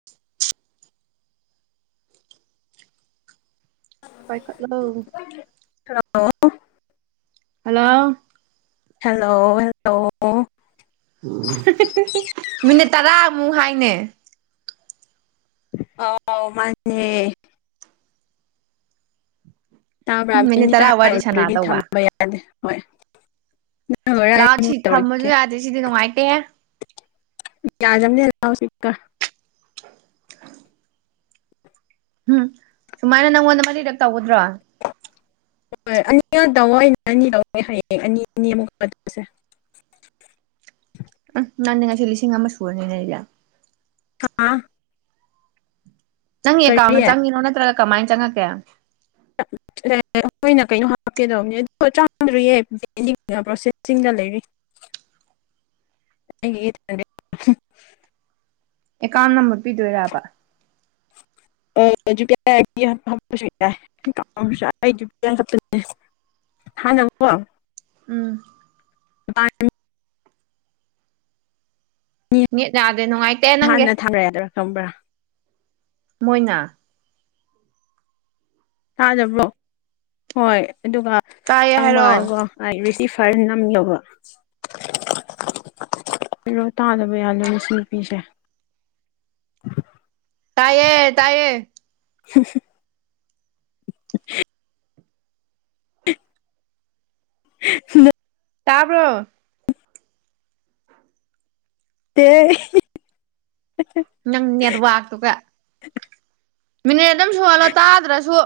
[unintelligible] ꯄꯥꯏꯈꯠꯂꯣ hello hello hello hello minute ꯇꯔꯥꯃꯨꯛ ꯍꯥꯏꯅꯦ ꯑꯣꯥꯎ ꯃꯥꯅꯦꯅꯦ ꯇꯥꯕ꯭ꯔꯥ ꯃꯤꯅꯤꯠ ꯇꯔꯥ ꯋꯥꯔꯤ ꯁꯥꯟꯅ ꯇꯔꯥꯗꯗꯤ ꯇꯧꯕ ꯊꯝꯕ ꯌꯥꯗꯦ ꯍꯣꯏ ꯅꯪ ꯂꯣꯏꯔ ꯑꯩ ꯂꯥꯛꯑꯣ ꯁꯤ ꯑꯃꯨꯛ ꯊꯝꯃꯁꯨ ꯌꯥꯗꯦ ꯁꯤꯗꯤ ꯅꯨꯡꯉꯥꯏꯇꯦ ꯌꯥꯖꯝꯅꯦ ꯁꯤꯀ ꯎꯝ ꯁꯨꯃꯥꯏꯅ ꯅꯪꯉꯣꯟꯗ ꯃꯔꯤꯔꯛ ꯇꯧꯒꯗ꯭ꯔꯣ ꯍꯣꯏ ꯑꯅꯤ ꯉ ꯇ ꯑꯩꯅ ꯑꯅꯤ ꯂꯧꯦ ꯍꯌꯦꯡ ꯑꯅꯤ ꯑꯅꯤꯃꯨꯛꯁꯦ ꯎꯝ ꯅꯥꯟꯅꯦ ꯉꯁꯤ ꯂꯤꯁꯤꯡ ꯑꯃ ꯁꯨꯔꯅꯤ ꯂꯩꯂ ꯍꯥꯥ ꯆꯪꯉꯦ ꯀꯔꯤ ꯀꯥꯎꯅꯣ ꯆꯪꯉꯤꯅꯣ ꯅꯠꯇ꯭ꯔꯒ ꯀꯃꯥꯏꯅ ꯆꯪꯉꯛꯀꯦ ꯑꯝ ꯑꯦ ꯑꯩꯈꯣꯏꯅ ꯀꯩꯅꯣ ꯍꯥꯞꯀꯦꯗꯧꯕꯅꯦ ꯑꯗꯨꯗ ꯄ꯭ꯔꯣꯁꯦꯁꯤꯡꯗ ꯂꯩꯔꯤ ꯒ [unintelligible] ꯑꯦꯀꯥꯎꯟ ꯅꯝꯕꯨꯠ ꯄꯤꯗꯣꯏꯔꯕ ꯑ ꯍꯥꯟ ꯅꯪꯉꯣ ꯎꯝ ꯑ ꯅꯦꯠ ꯌꯥꯗꯦ ꯅꯨꯡꯉꯥꯏꯇꯦ ꯅꯪꯒꯤ ꯍꯥꯟꯅ ꯊꯥꯅ ꯌꯥꯗꯣꯏꯔꯥ ꯈꯝꯕ꯭ꯔꯥ ꯃꯣꯏꯅ ꯊꯥꯖꯕ꯭ꯔꯣ ꯍꯣꯏ ꯑꯗꯨꯒ ꯇꯥꯏꯌꯦ ꯍꯥꯏꯔꯛꯑꯣ ꯆꯪꯕꯀꯣ ꯑꯩ ꯔꯤꯇꯐꯔ ꯅꯝꯂꯕ ꯑꯔꯣ ꯇꯥꯗꯕ ꯌꯥꯂꯣ ꯉꯁꯤ ꯅꯨꯄꯤꯁꯦ ꯇꯥꯏꯌꯦ ꯇꯥꯏꯌꯦ ꯁꯨ [unintelligible] ꯎ ꯇꯥꯕꯔꯣ꯫ ꯑꯦ ꯅꯪ ꯅꯦꯠꯋꯥꯛꯇꯨꯒ ꯃꯤꯅꯤꯠ ꯑꯗꯨꯝ ꯁꯨꯍꯜꯂꯣ ꯇꯥꯗ꯭ꯔꯁꯨ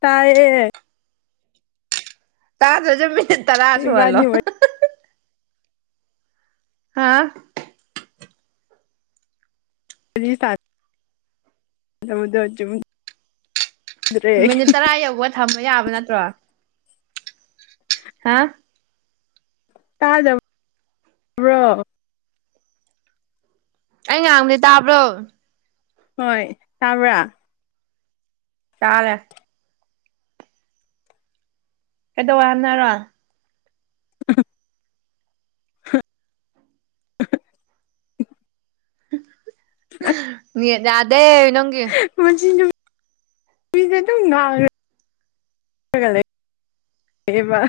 ꯇꯥꯏꯌꯦ [unintelligible] ꯇꯂꯥꯥꯁꯨꯂꯣ ꯏꯕꯥꯅꯤ ꯋꯥꯔꯤ ꯍꯥꯥ [unintelligible] ꯃꯤꯅꯤꯠ ꯇꯔꯥ ꯌꯧꯕ ꯊꯝꯕ ꯌꯥꯕ ꯅꯠꯇ꯭ꯔꯣ ꯍꯥ ꯇꯥꯗ ꯕ꯭ꯔꯣ ꯑꯩ ꯉꯥꯡꯕꯗꯤ ꯇꯥꯕ꯭ꯔꯣ ꯍꯣꯏ ꯇꯕ꯭ꯔꯥ ꯆꯥꯂꯦ ꯀꯩꯗꯧ ꯍꯥꯏꯅꯔꯣ [unintelligible] ꯃꯤ ꯌꯥꯗꯦ ꯅꯪꯒꯤ ꯄꯨꯟꯁꯤꯁ ꯑꯗꯨꯝ ꯉꯥꯡ ꯒꯦꯕ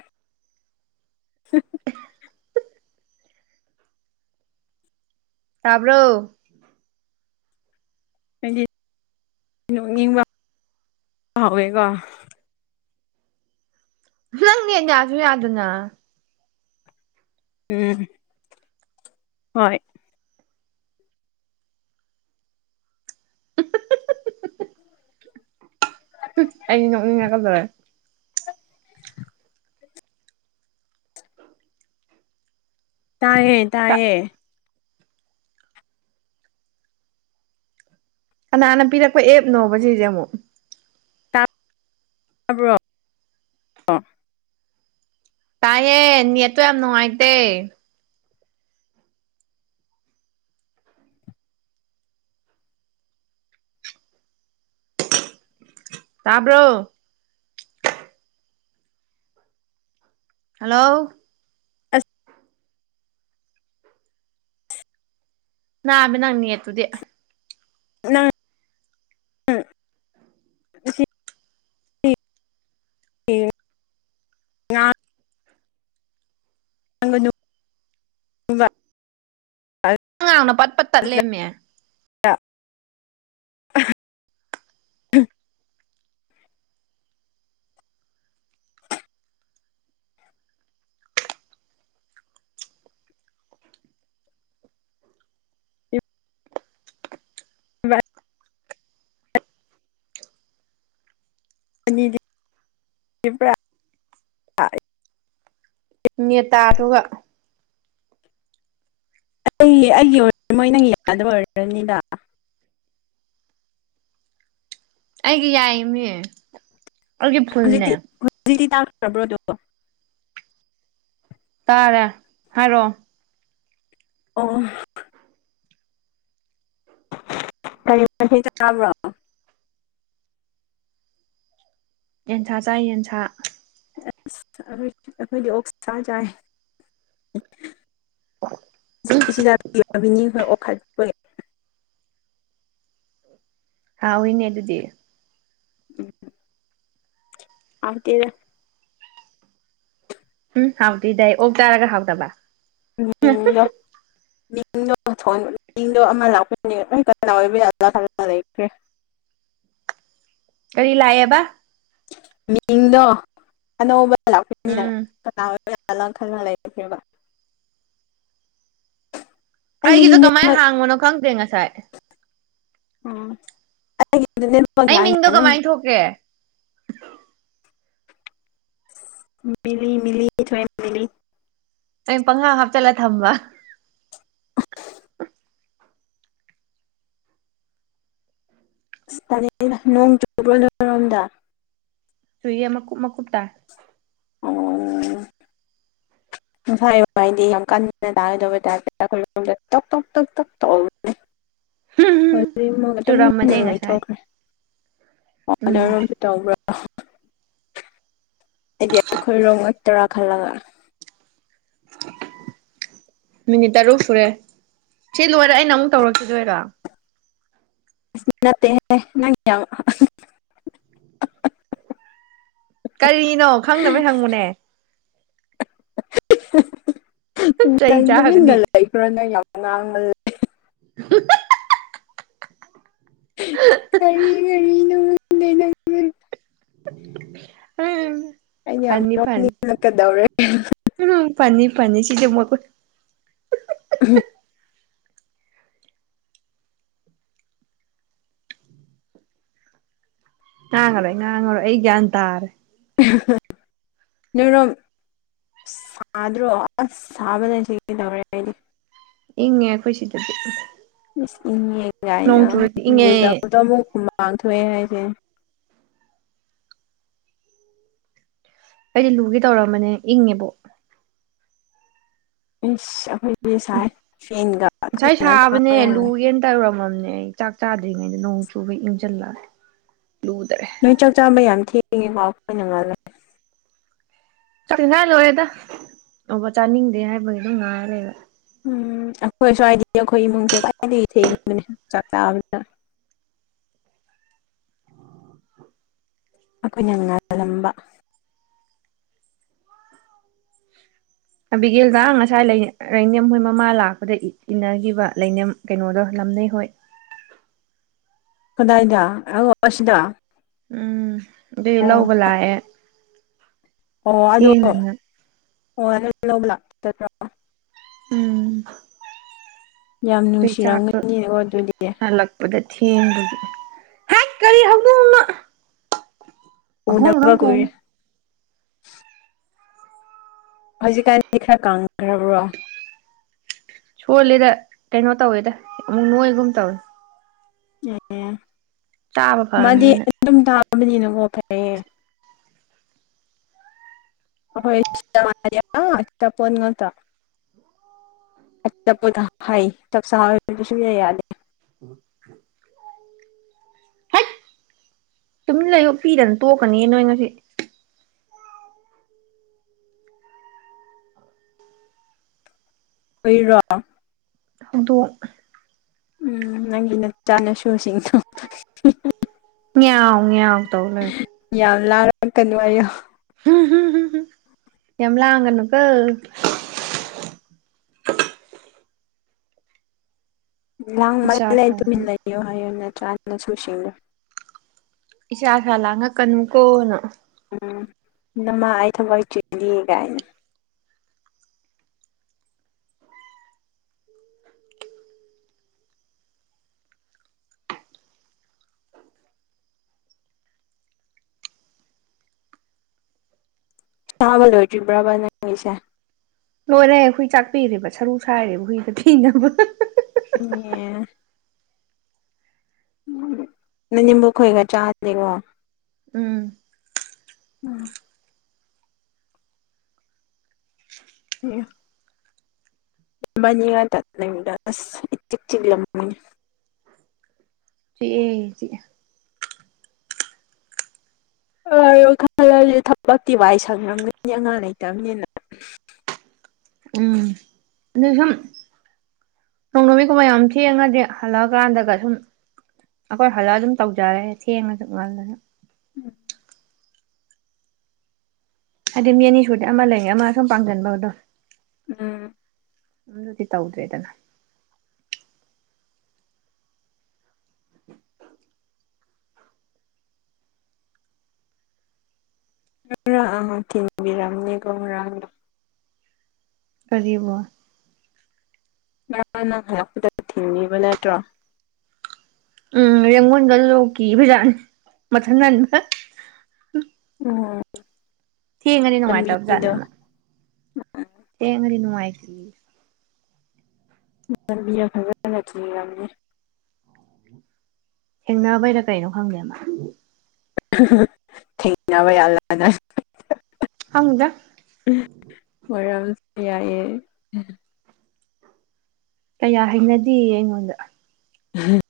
ꯇꯥꯕ꯭ꯔꯣ ꯍꯥꯏꯗꯤ ꯅꯣꯛꯅꯤꯡꯕ ꯍꯥꯎꯋꯦꯀꯣ ꯅꯪꯅꯦ ꯌꯥꯁꯨ ꯌꯥꯗꯅ ꯎꯝ ꯍꯣꯏ [inaudible] ꯑꯩꯩ ꯅꯣꯛꯅꯤꯡꯉꯛꯀꯗꯧꯔꯦ ꯇꯥꯏꯌꯦ ꯇꯥꯏꯌꯦ ꯀꯅꯥꯅ ꯄꯤꯔꯛꯄ ꯑꯦꯞꯅꯣꯕ ꯁꯤꯁꯦ ꯑꯃꯨꯛ ꯇꯥꯕ꯭ꯔꯣ ꯇꯥꯏꯌꯦ ꯅꯠꯇꯣ ꯌꯥꯝ ꯅꯨꯡꯉꯥꯏꯗ ꯇꯥꯕ꯭ꯔꯣ ꯍꯜꯂꯣ ꯑꯁ ꯅꯕꯤ ꯅꯪ ꯅꯠꯇꯨꯗꯤ ꯅꯪ ꯁꯤ [unintelligible] ꯉꯥꯡꯅ ꯄꯠꯄꯠ ꯇꯠꯂꯃꯦ ꯎꯝ [unintelligible] ꯅꯦꯇꯥꯗꯨꯒ ꯑꯩ ꯑꯩꯒꯤ ꯑꯣꯏ ꯃꯣꯏ ꯅꯪ ꯌꯥꯗꯕ ꯑꯣꯏꯔꯅꯤꯗ ꯑꯩꯒꯤ ꯌꯥꯏꯃꯤ ꯑꯩꯒꯤ ꯐꯨꯜꯅꯦ ꯍꯧꯖꯤꯛꯇꯤ ꯍꯧꯖꯤꯛꯇꯤ ꯇꯥꯛꯈ꯭ꯔꯕ꯭ꯔꯣ ꯑꯗꫭ ꯇꯥꯔꯦ ꯍꯥꯏꯔꫭ ꯑꯣ [unintelligible] ꯌꯦꯟꯁꯥ ꯆꯥꯏ ꯌꯦꯟꯁꯥ ꯑꯩꯈꯣꯏ ꯑꯩꯈꯣꯏꯗꯤ [unintelligible] ꯁꯥꯖꯥꯏ [unintelligible] ꯍꯥꯎꯏꯅꯦ ꯑꯗꯨꯗꯤ ꯎꯝ [unintelligible] ꯎꯝ ꯍꯥꯎꯗ ꯏꯗꯦ ꯍ ꯑꯣꯛ ꯇꯔꯒ ꯍꯥꯎꯗꯕ [unintelligible] [unintelligible] ꯀꯔꯤ ꯂꯥꯛꯑꯦꯕ ꯃꯤꯡꯗꯣ ꯑꯅꯧꯕ ꯂꯥꯛꯄꯤꯏꯅꯤꯅ ꯎꯝ ꯀꯅꯥ ꯀꯔꯥ ꯂꯪ ꯈꯔ ꯂꯪ ꯂꯩꯁꯦꯕ ꯑꯩꯒꯤꯗꯤ ꯑꯩꯒꯤꯗꯣ ꯀꯃꯥꯏꯅ ꯅꯦꯠꯋꯥꯛ ꯍꯥꯡꯕꯅꯣ ꯈꯪꯗꯦ ꯉꯁꯥꯏ [inaudible] ꯑꯩ ꯃꯤꯡꯗꯣ ꯅꯪꯒꯤ ꯀꯃꯥꯏꯅ ꯊꯣꯛꯀꯦ ꯃꯤꯂꯤ ꯃꯂꯤ ꯊ [inaudible] ꯑꯩꯅ ꯄꯪꯈꯥ ꯍꯥꯞꯆꯜꯂ ꯊꯝꯕ ꯅꯣꯡ ꯆꯨꯕ꯭ꯔꯣꯔꯣꯝꯗ ꯁꯨꯏꯌꯥ ꯃꯀꯨꯨꯞ ꯃꯀꯨꯞ ꯇ ꯑꯣ [unintelligible] ꯆꯨꯔꯝꯕꯅꯦ [unintelligible] ꯉꯁꯥꯏ ꯂꯩꯊꯣꯛꯈ꯭ꯔꯦ ꯑꯣ ꯎꯝ ꯑꯣꯅꯔꯣꯝꯁꯨ ꯇꯧꯕ꯭ꯔꯥ ꯍꯥꯏꯗꯤ ꯑꯩꯈꯣꯏꯔꯣ ꯇꯔꯥ ꯈꯜꯂꯒ ꯃꯤꯅꯤꯠ ꯇꯔꯨꯛ ꯁꯨꯔꯦ ꯁꯤ ꯂꯣꯏꯔꯦ ꯑꯩꯅ ꯑꯃꯨꯛ ꯇꯧꯔꯛꯈꯤꯗꯣꯏꯔꯣ [unintelligible] ꯀꯔꯤꯅꯣ ꯈꯪꯗꯕꯩ ꯍꯪꯕꯅꯦ ꯆꯩ ꯂꯗ ꯃꯤꯗ ꯆꯥꯒꯅꯤ ꯂ ꯌꯥꯝ ꯉꯥꯡ ꯎ ꯍ ꯀꯔꯤ ꯀꯔꯤꯅꯨꯡ ꯎꯝ ꯑꯩꯅ ꯌꯥꯝ ꯐꯅꯤ ꯐꯅꯤ ꯅꯣꯛꯅꯤꯡꯉꯛꯀꯗꯧꯔꯦ ꯎꯝ ꯄꯅꯤꯤ ꯐꯅꯤꯤ ꯁꯤꯤꯗꯤꯦ ꯃ [inaudible] ꯉꯥꯡꯔꯣꯏ ꯉꯥꯡꯣ ꯑꯩꯒ ꯇꯥꯔꯦ ꯅꯅꯣ ꯁꯥꯗ꯭ꯔꯣ ꯑꯁ ꯁꯥꯕ ꯂꯩꯁꯤ ꯀꯩꯗꯧꯔꯦ ꯑꯩꯗꯤ ꯏꯪꯉꯦ ꯑꯩꯈꯣꯏ ꯁꯤꯗꯗꯤ ꯏꯟꯉꯦ ꯅꯣꯡ ꯀꯥꯏꯅ ꯆꯨꯔꯗꯤ ꯏꯪꯉꯦ ꯂꯨꯖꯕꯗ ꯑꯃꯨꯛꯃꯥꯡꯊꯣꯛꯑꯦ ꯍꯥꯏꯁꯦ ꯑꯩꯗꯤ ꯂꯨꯒꯦ ꯇꯧꯔꯝꯕꯅꯦ ꯏꯪꯉꯦꯕꯣ ꯃꯤꯁ ꯑꯩꯈꯣꯏꯒꯤ ꯁꯥꯏ ꯐꯦꯟꯒ ꯑꯩꯣꯏꯅ ꯊ ꯇꯧꯔꯝꯃꯝꯅꯦ ꯑꯩ ꯆꯥꯛ ꯆꯥꯗ꯭ꯔꯤꯉꯩꯗ ꯅꯣꯡ ꯆꯨꯕ ꯏꯪꯁꯤꯜꯂꯒ ꯂꯨꯗ꯭ꯔꯦ ꯅꯣꯏ ꯆꯥꯛ ꯆꯥꯕ ꯌꯥꯝ ꯊꯦꯡꯉꯤꯀꯣ ꯑꯩꯈꯣꯏꯅꯉꯜꯂ ꯆꯥꯛꯅꯤꯡꯉꯥꯏ ꯂꯣꯏꯔꯦꯗ ꯑꯣꯕ ꯆꯥꯅꯤꯡꯗꯦ ꯍꯥꯏꯕꯒꯤ ꯑꯗꯨꯝ ꯉꯥꯏꯔ ꯂꯩꯕ ꯎꯝ ꯑꯩꯈꯣꯏ ꯁ꯭ꯋꯥꯏꯗꯤ ꯑꯩꯈꯣꯏ ꯏꯃꯨꯡꯁꯦ ꯈ꯭ꯋꯥꯏꯗꯒꯤ ꯊꯦꯡꯕꯅꯦ ꯆꯥꯛ ꯆꯥꯕꯅꯤꯗ ꯑꯩꯈꯣꯏꯅ ꯉꯥꯜꯂꯝꯝꯕ ꯑꯕꯤꯒꯦꯜꯗ ꯉꯁꯥꯏ ꯂꯅꯦꯝ ꯍꯣꯏ ꯃꯃꯥ ꯂꯥꯛꯄꯗ ꯏꯟꯅꯈꯤꯕ ꯂꯩꯅꯦꯝ ꯀꯩꯅꯣꯗꯣ ꯂꯝꯅꯩ ꯍꯣꯏ ꯀꯗꯥꯏꯗ ꯑ ꯑꯁꯤ ꯑꯁꯤꯗ ꯎꯝ ꯑꯗꯨꯏ ꯑꯣ ꯂꯧꯕ ꯂꯥꯛꯑꯦ ꯑꯣ ꯑꯗꯣ ꯊꯦꯡꯅꯅ ꯍ ꯂꯧꯕ ꯂꯥꯛꯄꯠꯇ꯭ꯔꯣ ꯎꯝ ꯌꯥꯝ ꯅꯨꯡꯁꯤꯔꯝꯒꯅꯤꯀꯣ ꯑꯗꯨꯗꯤ ꯗ ꯊꯦꯡꯕ ꯍꯦꯛ ꯀꯔꯤ ꯍꯧꯗꯣꯡꯅ ꯎ ꯅꯕ ꯀ ꯍꯧꯖꯤꯛꯀꯥꯟꯗꯤ ꯈꯔ ꯀꯪꯈ꯭ꯔꯕ꯭ꯔꯣ ꯁꯣꯂꯦꯗ ꯀꯩꯅꯣ ꯇꯧꯋꯦꯗ ꯑꯃꯨꯛ ꯅꯣꯏꯒꯨꯝ ꯇꯧꯅꯤ ꯑꯦ ꯆꯥꯕ ꯃꯥꯗꯤ ꯐꯔꯕꯅꯤꯅ ꯑꯗꯨꯝ ꯇꯥꯕꯅꯤꯅꯀꯣ ꯐꯔꯌꯦ ꯍꯣꯏ ꯇꯥꯄ ꯉꯇꯥ ꯑꯄꯊ ꯍꯥꯏ ꯆꯞ ꯁ ꯌꯥꯗ ꯑꯣ ꯍꯦꯛ ꯇꯃꯤ ꯂꯩꯌꯨ ꯄꯤꯗꯅ ꯇꯣꯛꯀꯅꯤ ꯅꯣꯏ ꯉꯁꯤ ꯑꯣꯏꯨꯏꯔꯣ ꯍꯧꯗꯣ ꯎꯝ ꯅꯪꯒꯤ ꯅꯆꯥꯅꯁꯨꯁꯤꯡꯗꯣ ꯌꯦ ꯉ ꯇꯧ ꯂꯩꯣꯏ ꯌꯥꯝ ꯂꯥꯔꯀꯅꯉꯣ ꯌꯥꯝꯂꯒꯟꯅꯨꯀ ꯏꯆꯥ ꯂꯥꯡꯃꯜꯂ ꯇꯨꯃꯤꯟ ꯁꯥꯅ ꯂꯩꯌꯣ ꯍꯥꯏꯌꯨ ꯅꯠꯇ꯭ꯔꯥꯅ ꯁꯨ ꯁꯤꯡꯂꯣ ꯏꯁꯥ ꯁꯥ ꯂꯥꯡ ꯉ ꯀꯟ ꯑꯃꯨꯛ ꯀꯣꯅꯣ ꯎꯝ ꯅꯃꯥ ꯑꯩ ꯊꯕꯛ ꯆꯦꯟꯜꯂꯤ ꯀꯥꯏꯅ ꯆꯥꯕ ꯂꯣꯏꯗ꯭ꯔꯤꯕ꯭ꯔꯕ ꯅꯪꯁꯦ ꯂꯣꯏꯔꯦ ꯍꯨꯏ ꯆꯥꯛꯄꯤꯔꯦꯕ ꯁꯔꯨ ꯁꯥꯏꯔꯦꯕ ꯍꯨꯏꯗ ꯊꯤꯅꯕ ꯎ ꯎ ꯅꯪꯅꯤꯝꯕꯨ ꯈꯣꯏꯒ ꯆꯥꯗꯦꯀꯣ ꯎꯝ ꯎꯝ ꯑꯦ ꯅꯤ ꯇꯠꯅꯕꯤꯗꯥꯥꯁ ꯏꯤꯛꯆꯤ ꯂꯅꯤ ꯁꯤ ꯑ ꯈꯜꯂꯁꯦ ꯊꯕꯛꯇꯤ ꯚꯥꯏ ꯁꯪꯉꯝꯒꯅꯤ ꯑꯉꯥꯡ ꯂꯩꯇꯕꯅꯤꯅ ꯎꯝ ꯑꯗ ꯁꯨꯝ ꯅꯣꯡꯅꯃꯤꯠꯀꯨꯝꯕ ꯌꯥꯝ ꯊꯦꯡꯉꯗꯤ ꯍꯜꯂꯛꯑꯀꯥꯟꯗꯒ ꯁꯨꯝ ꯑꯩꯈꯣꯏ ꯍꯜꯂꯛ ꯑꯗꯨꯝ ꯇꯧꯖꯔꯦ ꯊꯦꯡꯉꯁꯨ ꯃꯥꯜꯂꯒ ꯎꯝ ꯍꯥꯏꯗꯤ ꯃꯤ ꯑꯅꯤ ꯁꯨꯗꯤ ꯑꯃ ꯂꯩꯌꯦ ꯑꯃ ꯁꯨꯝ ꯄꯥꯡꯁꯤꯟꯕꯗꯣ ꯎꯝ ꯑꯗꯨꯗꯨꯗꯤ ꯇꯧꯗ꯭ꯔꯦꯗꯅ ꯑ ꯇꯤꯟꯕꯤꯔꯝꯅꯤ ꯀꯔꯥꯡ ꯀꯔꯤꯕ ꯉꯔ ꯅꯪ ꯍꯥꯏꯔꯛꯄꯗ ꯊꯤꯡꯉꯕ ꯅꯠꯇ꯭ꯔꯣ ꯎꯝ ꯔꯦꯡꯒꯣꯟꯗ ꯂꯣꯛꯀꯤ ꯐꯖꯥ ꯃꯊꯟ ꯅꯟ ꯎꯝ ꯊꯦꯡꯉꯗꯤ ꯂꯝꯕꯤꯗꯣ ꯅꯨꯡꯉꯥꯏꯇꯕꯖꯥꯠꯅꯦꯃ ꯇꯦꯡꯪꯅꯅꯨꯡꯉꯥꯏꯛꯂꯤ ꯂꯝꯕꯤ ꯌꯥꯝ ꯐꯖꯖꯅ ꯊꯤ ꯌꯥꯝꯅꯤ ꯊꯦꯡꯅꯕꯩꯔ ꯀꯩꯅꯣ ꯈꯪꯗꯦꯃ ꯊꯦꯡꯅꯕ ꯌꯥꯜꯂꯅ ꯍꯉꯗ ꯃꯔꯝꯁꯨ ꯌꯥꯏꯌꯦ ꯀꯌꯥ ꯍꯅꯗꯦ ꯑꯩꯉꯣꯟꯗ ꯎꯝ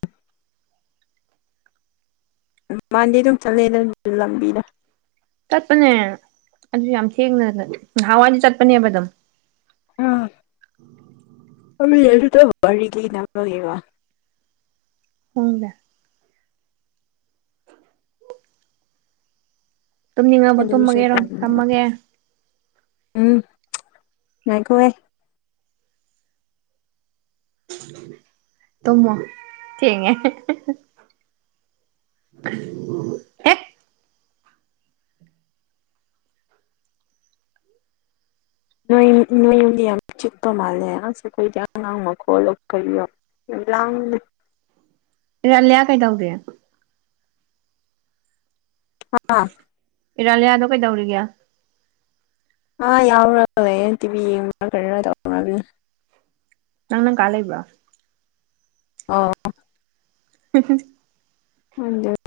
ꯎꯝ ꯃꯥꯟꯗꯦ ꯑꯗꯨꯝ ꯆꯠꯂꯦꯗ ꯂꯝꯕꯤꯗ ꯆꯠꯄꯅꯦ ꯑꯗꯨꯁꯨ ꯌꯥꯝ ꯊꯦꯡꯅ ꯅꯍꯥꯟꯋꯥꯏꯗꯤ ꯆꯠꯄꯅꯦꯕ ꯑꯗꯨꯝ ꯎꯝ [unintelligible] ꯎꯃꯤ ꯇ ꯍꯔꯤ ꯂꯅ ꯂꯒꯦꯒ ꯎꯝꯗ ꯇꯨꯝꯅꯤꯡꯉꯕ ꯑꯗꯨꯒꯤꯁꯨ ꯇꯨꯝꯃꯒꯦꯔꯣ ꯇꯟꯕ ꯊꯝꯃꯒꯦ ꯎꯝ ꯉꯥꯛꯈꯋꯦ ꯇꯨꯝꯃꯣ ꯊꯦꯡꯉꯦ ꯑꯦ ꯅꯣꯏ ꯅꯣꯏ ꯗꯤ ꯌꯥꯝ ꯆꯤꯛꯄ ꯃꯥꯜꯂꯦ ꯑꯁ ꯑꯩꯈꯣꯏꯗꯤ ꯑꯉꯥꯡ ꯃꯈꯈꯣꯜꯂꯣ ꯀꯩꯌꯣ [unintelligible] ꯑꯂꯂꯤꯌꯥ ꯀꯩꯗꯧꯗꯦ [unintelligible] ꯏꯔꯥꯂꯤꯌꯥꯗꯣ ꯀꯩꯗꯧꯔꯤꯒꯦ [unintelligible] [unintelligible] ꯅꯪ ꯅꯪ ꯀꯥ ꯂꯩꯕ ꯑꯣꯥ ꯎꯝ ꯍ